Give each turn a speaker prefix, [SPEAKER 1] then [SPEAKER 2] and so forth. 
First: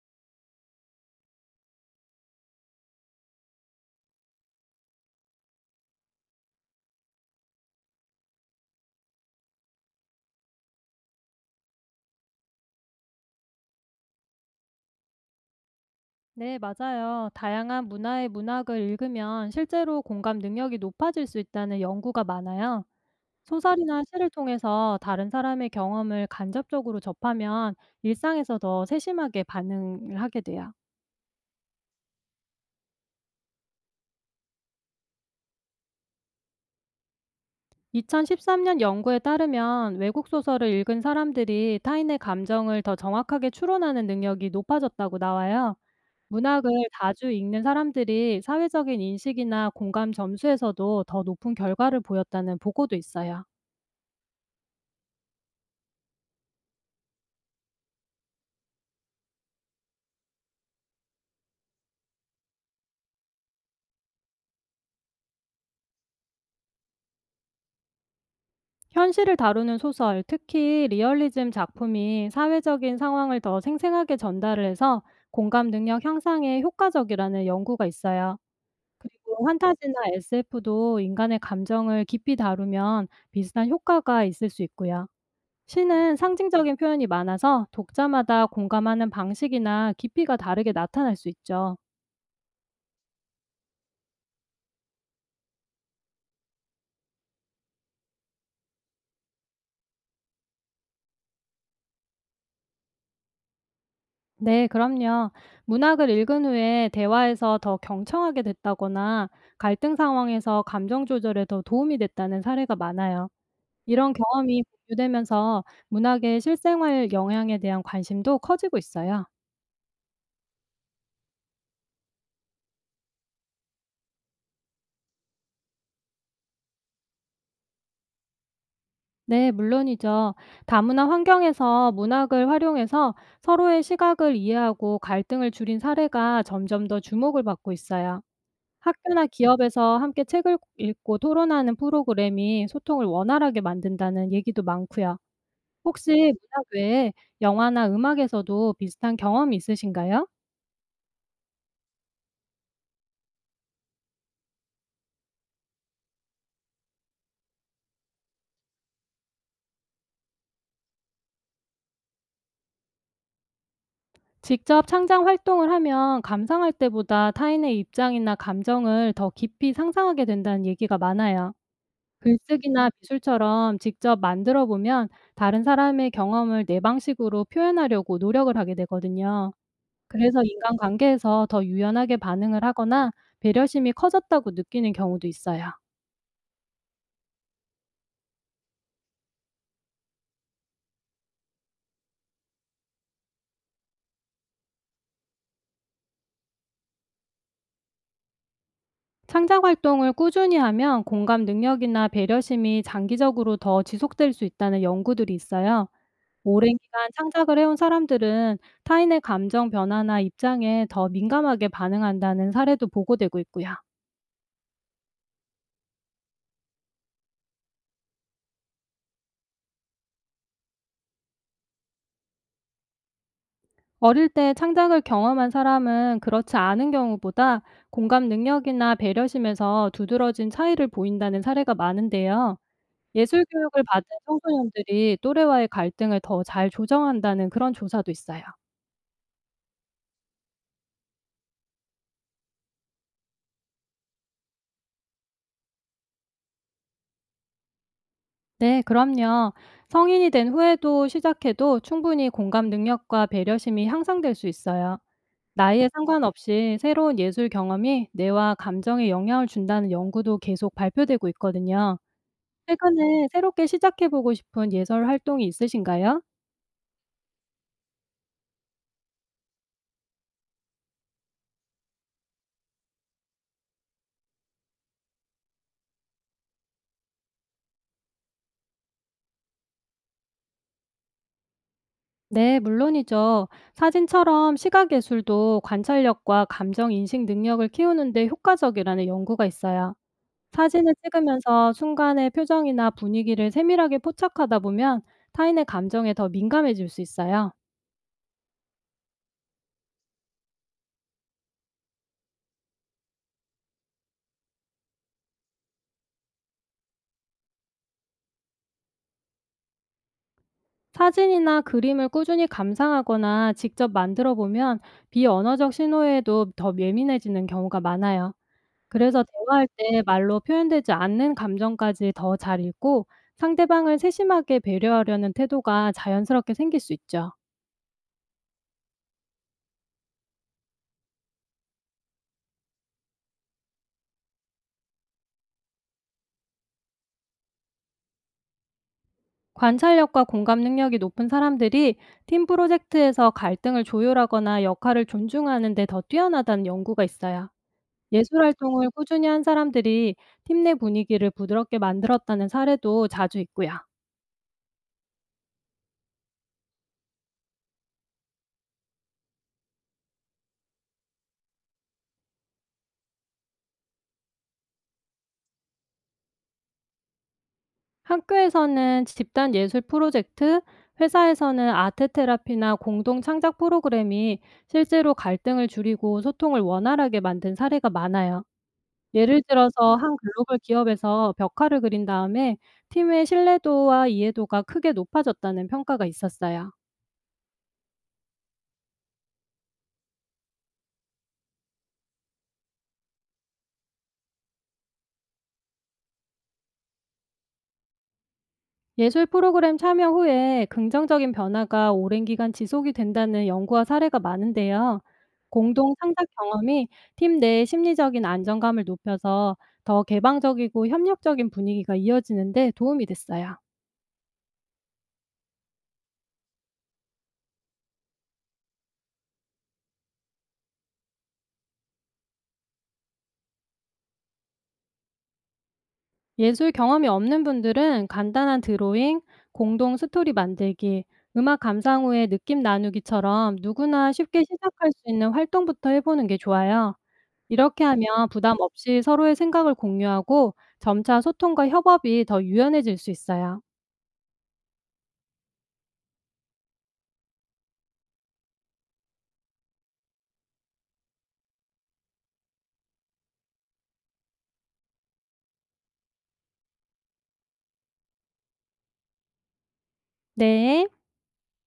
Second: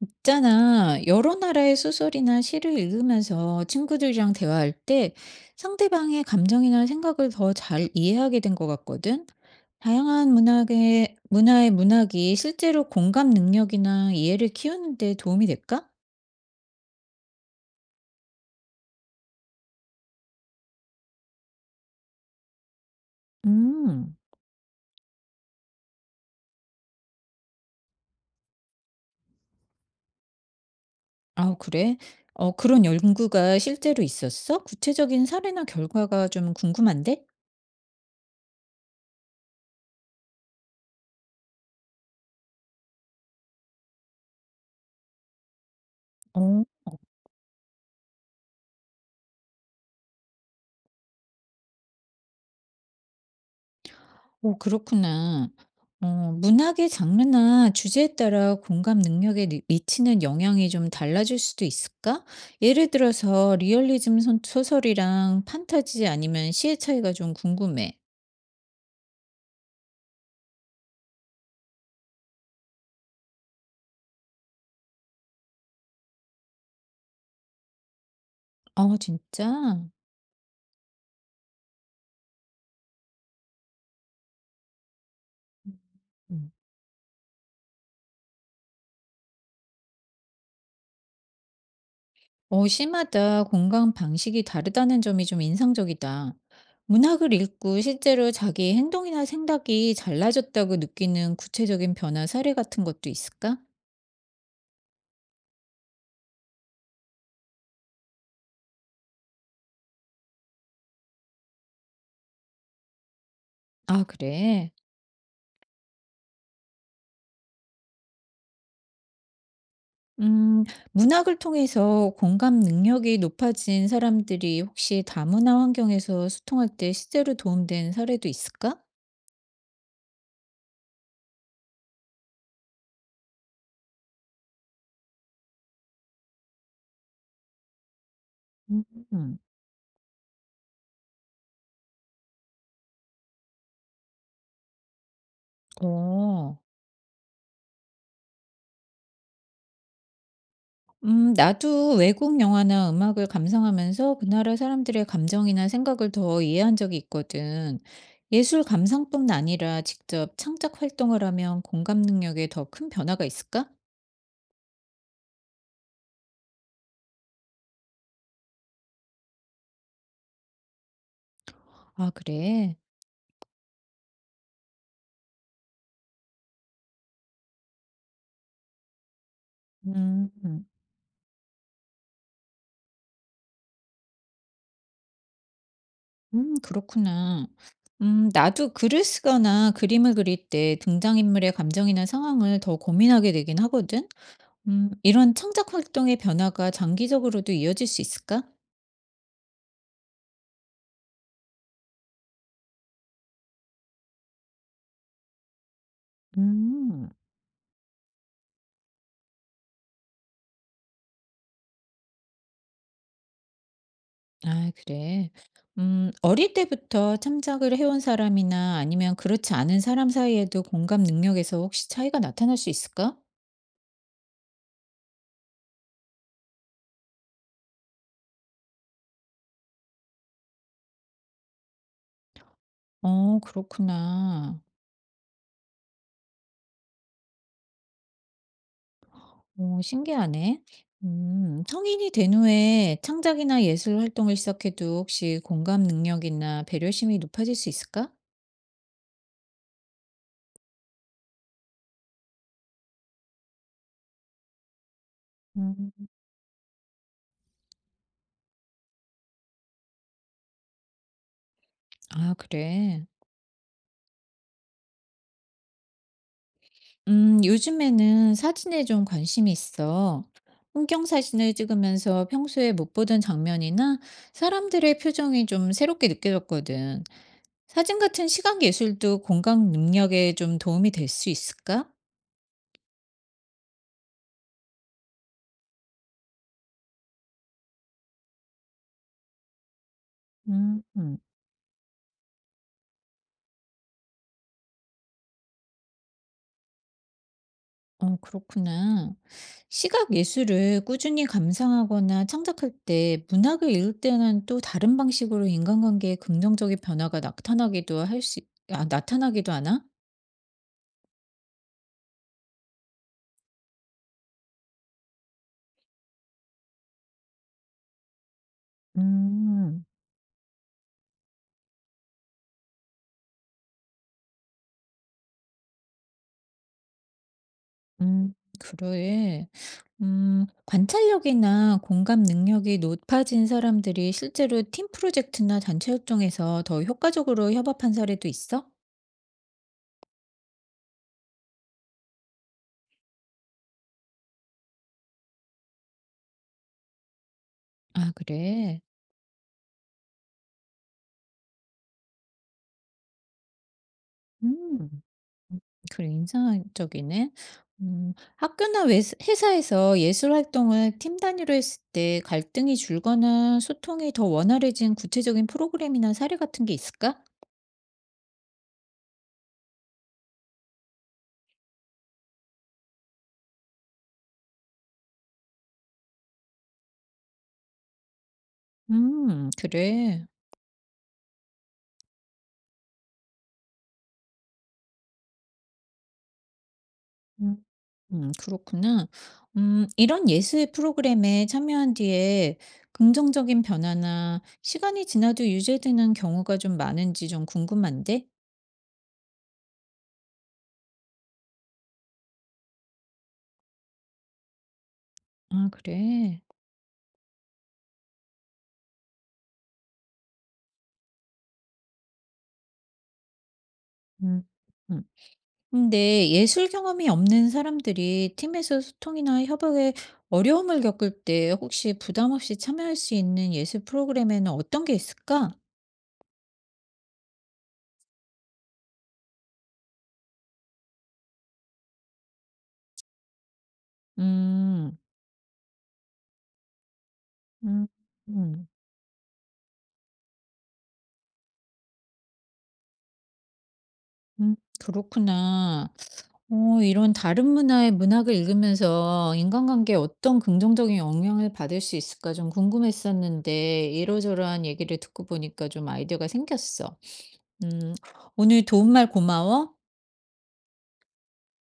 [SPEAKER 1] 있잖아, 여러 나라의 소설이나 시를 읽으면서 친구들이랑 대화할 때 상대방의 감정이나 생각을 더 잘 이해하게 된 것 같거든? 다양한 문화의 문학이 실제로 공감 능력이나 이해를 키우는 데 도움이 될까?
[SPEAKER 2] 네, 맞아요. 다양한 문화의 문학을 읽으면 실제로 공감 능력이 높아질 수 있다는 연구가 많아요. 소설이나
[SPEAKER 1] 음,
[SPEAKER 2] 시를 통해서 다른 사람의 경험을 간접적으로 접하면 일상에서 더 세심하게 반응을 하게 돼요.
[SPEAKER 1] 아, 그래? 그런 연구가 실제로 있었어? 구체적인 사례나 결과가 좀 궁금한데?
[SPEAKER 2] 2013년 연구에 따르면 외국 소설을 읽은 사람들이 타인의 감정을 더 정확하게 추론하는 능력이 높아졌다고 나와요.
[SPEAKER 1] 어.
[SPEAKER 2] 문학을 자주 읽는 사람들이 사회적인 인식이나 공감 점수에서도 더 높은 결과를 보였다는 보고도 있어요.
[SPEAKER 1] 오, 그렇구나. 문학의 장르나 주제에 따라 공감 능력에 미치는 영향이 좀 달라질 수도 있을까? 예를 들어서 리얼리즘 소설이랑 판타지 아니면 시의 차이가 좀 궁금해.
[SPEAKER 2] 현실을 다루는 소설, 특히 리얼리즘 작품이 사회적인 상황을 더 생생하게 전달을 해서 공감 능력 향상에 효과적이라는 연구가 있어요.
[SPEAKER 1] 어,
[SPEAKER 2] 그리고
[SPEAKER 1] 진짜?
[SPEAKER 2] 판타지나 SF도 인간의 감정을 깊이 다루면 비슷한 효과가 있을 수 있고요. 시는
[SPEAKER 1] 음.
[SPEAKER 2] 상징적인 표현이 많아서 독자마다 공감하는 방식이나 깊이가 다르게 나타날 수 있죠.
[SPEAKER 1] 시마다 공감 방식이 다르다는 점이 좀 인상적이다. 문학을 읽고 실제로 자기 행동이나 생각이 달라졌다고 느끼는 구체적인 변화 사례 같은 것도 있을까?
[SPEAKER 2] 네, 그럼요. 문학을 읽은 후에 대화에서 더 경청하게 됐다거나 갈등 상황에서 감정 조절에 더 도움이 됐다는 사례가 많아요.
[SPEAKER 1] 아,
[SPEAKER 2] 이런 경험이
[SPEAKER 1] 그래.
[SPEAKER 2] 공유되면서 문학의 실생활 영향에 대한 관심도 커지고 있어요.
[SPEAKER 1] 음, 문학을 통해서 공감 능력이 높아진 사람들이 혹시 다문화 환경에서 소통할 때 실제로 도움된 사례도 있을까?
[SPEAKER 2] 네, 물론이죠. 다문화 환경에서 문학을 활용해서 서로의 시각을 이해하고 갈등을 줄인 사례가 점점 더 주목을 받고 있어요. 학교나
[SPEAKER 1] 음,
[SPEAKER 2] 기업에서 함께 책을 읽고 토론하는 프로그램이 소통을 원활하게 만든다는 얘기도 많고요. 혹시
[SPEAKER 1] 어,
[SPEAKER 2] 문학 외에 영화나 음악에서도 비슷한 경험이 있으신가요?
[SPEAKER 1] 나도 외국 영화나 음악을 감상하면서 그 나라 사람들의 감정이나 생각을 더 이해한 적이 있거든. 예술 감상뿐 아니라 직접 창작 활동을 하면 공감 능력에 더 큰 변화가 있을까?
[SPEAKER 2] 직접 창작 활동을 하면 감상할 때보다 타인의 입장이나 감정을 더 깊이 상상하게 된다는 얘기가 많아요.
[SPEAKER 1] 아, 그래.
[SPEAKER 2] 글쓰기나 미술처럼 직접 만들어 보면 다른 사람의 경험을 내 방식으로 표현하려고 노력을 하게 되거든요. 그래서
[SPEAKER 1] 음.
[SPEAKER 2] 인간관계에서 더 유연하게 반응을 하거나 배려심이 커졌다고 느끼는 경우도 있어요.
[SPEAKER 1] 그렇구나. 나도 글을 쓰거나 그림을 그릴 때 등장인물의 감정이나 상황을 더 고민하게 되긴 하거든. 이런 창작 활동의 변화가 장기적으로도 이어질 수 있을까?
[SPEAKER 2] 창작 활동을 꾸준히 하면 공감 능력이나 배려심이 장기적으로 더 지속될 수 있다는 연구들이 있어요. 오랜 기간
[SPEAKER 1] 음.
[SPEAKER 2] 창작을 해온 사람들은 타인의 감정 변화나 입장에 더 민감하게 반응한다는 사례도 보고되고 있고요.
[SPEAKER 1] 아 그래. 어릴 때부터 창작을 해온 사람이나 아니면 그렇지 않은 사람 사이에도 공감 능력에서 혹시 차이가 나타날 수 있을까?
[SPEAKER 2] 어릴 때 창작을 경험한 사람은 그렇지 않은 경우보다 공감 능력이나 배려심에서 두드러진 차이를 보인다는 사례가 많은데요.
[SPEAKER 1] 어
[SPEAKER 2] 예술 교육을 받은
[SPEAKER 1] 그렇구나.
[SPEAKER 2] 청소년들이 또래와의 갈등을 더 잘 조정한다는 그런 조사도 있어요.
[SPEAKER 1] 어 신기하네. 성인이 된 후에 창작이나 예술 활동을 시작해도 혹시 공감 능력이나 배려심이 높아질 수 있을까?
[SPEAKER 2] 네, 그럼요. 성인이 된 후에도 시작해도 충분히 공감 능력과 배려심이 향상될 수 있어요. 나이에
[SPEAKER 1] 음.
[SPEAKER 2] 상관없이 새로운 예술 경험이 뇌와 감정에 영향을 준다는 연구도 계속 발표되고 있거든요.
[SPEAKER 1] 아 그래.
[SPEAKER 2] 최근에 새롭게 시작해보고 싶은 예술 활동이 있으신가요?
[SPEAKER 1] 요즘에는 사진에 좀 관심이 있어. 풍경 사진을 찍으면서 평소에 못 보던 장면이나 사람들의 표정이 좀 새롭게 느껴졌거든. 사진 같은 시각 예술도 공감 능력에 좀 도움이 될 수 있을까?
[SPEAKER 2] 네, 물론이죠. 사진처럼 시각예술도 관찰력과 감정 인식 능력을 키우는 데 효과적이라는 연구가 있어요.
[SPEAKER 1] 음.
[SPEAKER 2] 사진을 찍으면서 순간의 표정이나 분위기를 세밀하게 포착하다 보면 타인의 감정에 더 민감해질 수 있어요.
[SPEAKER 1] 어, 그렇구나. 시각 예술을 꾸준히 감상하거나 창작할 때 문학을 읽을 때는 또 다른 방식으로 인간관계에 긍정적인 변화가 나타나기도 할 수, 아, 나타나기도 하나?
[SPEAKER 2] 사진이나 그림을 꾸준히 감상하거나 직접 만들어 보면 비언어적 신호에도 더 예민해지는 경우가 많아요. 그래서 대화할
[SPEAKER 1] 음,
[SPEAKER 2] 때 말로 표현되지 않는 감정까지 더 잘 읽고 상대방을 세심하게 배려하려는 태도가 자연스럽게 생길 수 있죠.
[SPEAKER 1] 음, 그래. 관찰력이나 공감 능력이 높아진 사람들이 실제로 팀 프로젝트나 단체 활동에서 더 효과적으로 협업한 사례도 있어?
[SPEAKER 2] 관찰력과 공감 능력이 높은 사람들이 팀 프로젝트에서 갈등을 조율하거나 역할을 존중하는 데 더 뛰어나다는 연구가 있어요.
[SPEAKER 1] 아,
[SPEAKER 2] 예술
[SPEAKER 1] 그래.
[SPEAKER 2] 활동을 꾸준히 한 사람들이 팀 내 분위기를 부드럽게 만들었다는 사례도 자주 있고요.
[SPEAKER 1] 음. 음 그래 인상적이네. 음 학교나 웨- 회사에서 예술 활동을 팀 단위로 했을 때 갈등이 줄거나 소통이 더 원활해진 구체적인 프로그램이나 사례 같은 게 있을까?
[SPEAKER 2] 학교에서는 집단 예술 프로젝트, 회사에서는 아트 테라피나 공동 창작 프로그램이 실제로 갈등을 줄이고 소통을 원활하게 만든 사례가 많아요. 예를 들어서 한
[SPEAKER 1] 그래.
[SPEAKER 2] 글로벌 기업에서 벽화를 그린 다음에 팀의 신뢰도와 이해도가 크게 높아졌다는 평가가 있었어요.
[SPEAKER 1] 음. 그렇구나. 이런 예술 프로그램에 참여한 뒤에 긍정적인 변화나 시간이 지나도 유지되는 경우가 좀 많은지 좀 궁금한데?
[SPEAKER 2] 예술 프로그램 참여 후에 긍정적인 변화가 오랜 기간 지속이 된다는 연구와 사례가 많은데요.
[SPEAKER 1] 아
[SPEAKER 2] 공동 창작
[SPEAKER 1] 그래.
[SPEAKER 2] 경험이 팀 내 심리적인 안정감을 높여서 더 개방적이고 협력적인 분위기가 이어지는데 도움이 됐어요.
[SPEAKER 1] 음. 음. 근데 예술 경험이 없는 사람들이 팀에서 소통이나 협업에 어려움을 겪을 때 혹시 부담 없이 참여할 수 있는 예술 프로그램에는 어떤 게 있을까?
[SPEAKER 2] 예술 경험이 없는 분들은 간단한 드로잉, 공동 스토리 만들기, 음악 감상 후에 느낌 나누기처럼 누구나 쉽게 시작할
[SPEAKER 1] 음,
[SPEAKER 2] 수 있는 활동부터 해보는 게 좋아요. 이렇게
[SPEAKER 1] 음,
[SPEAKER 2] 하면 부담
[SPEAKER 1] 음,
[SPEAKER 2] 없이 서로의 생각을 공유하고 점차 소통과 협업이 더 유연해질 수 있어요.
[SPEAKER 1] 그렇구나. 이런 다른 문화의 문학을 읽으면서 인간관계에 어떤 긍정적인 영향을 받을 수 있을까 좀 궁금했었는데, 이러저러한 얘기를 듣고 보니까 좀 아이디어가 생겼어. 음, 오늘 도움말 고마워.
[SPEAKER 2] 네.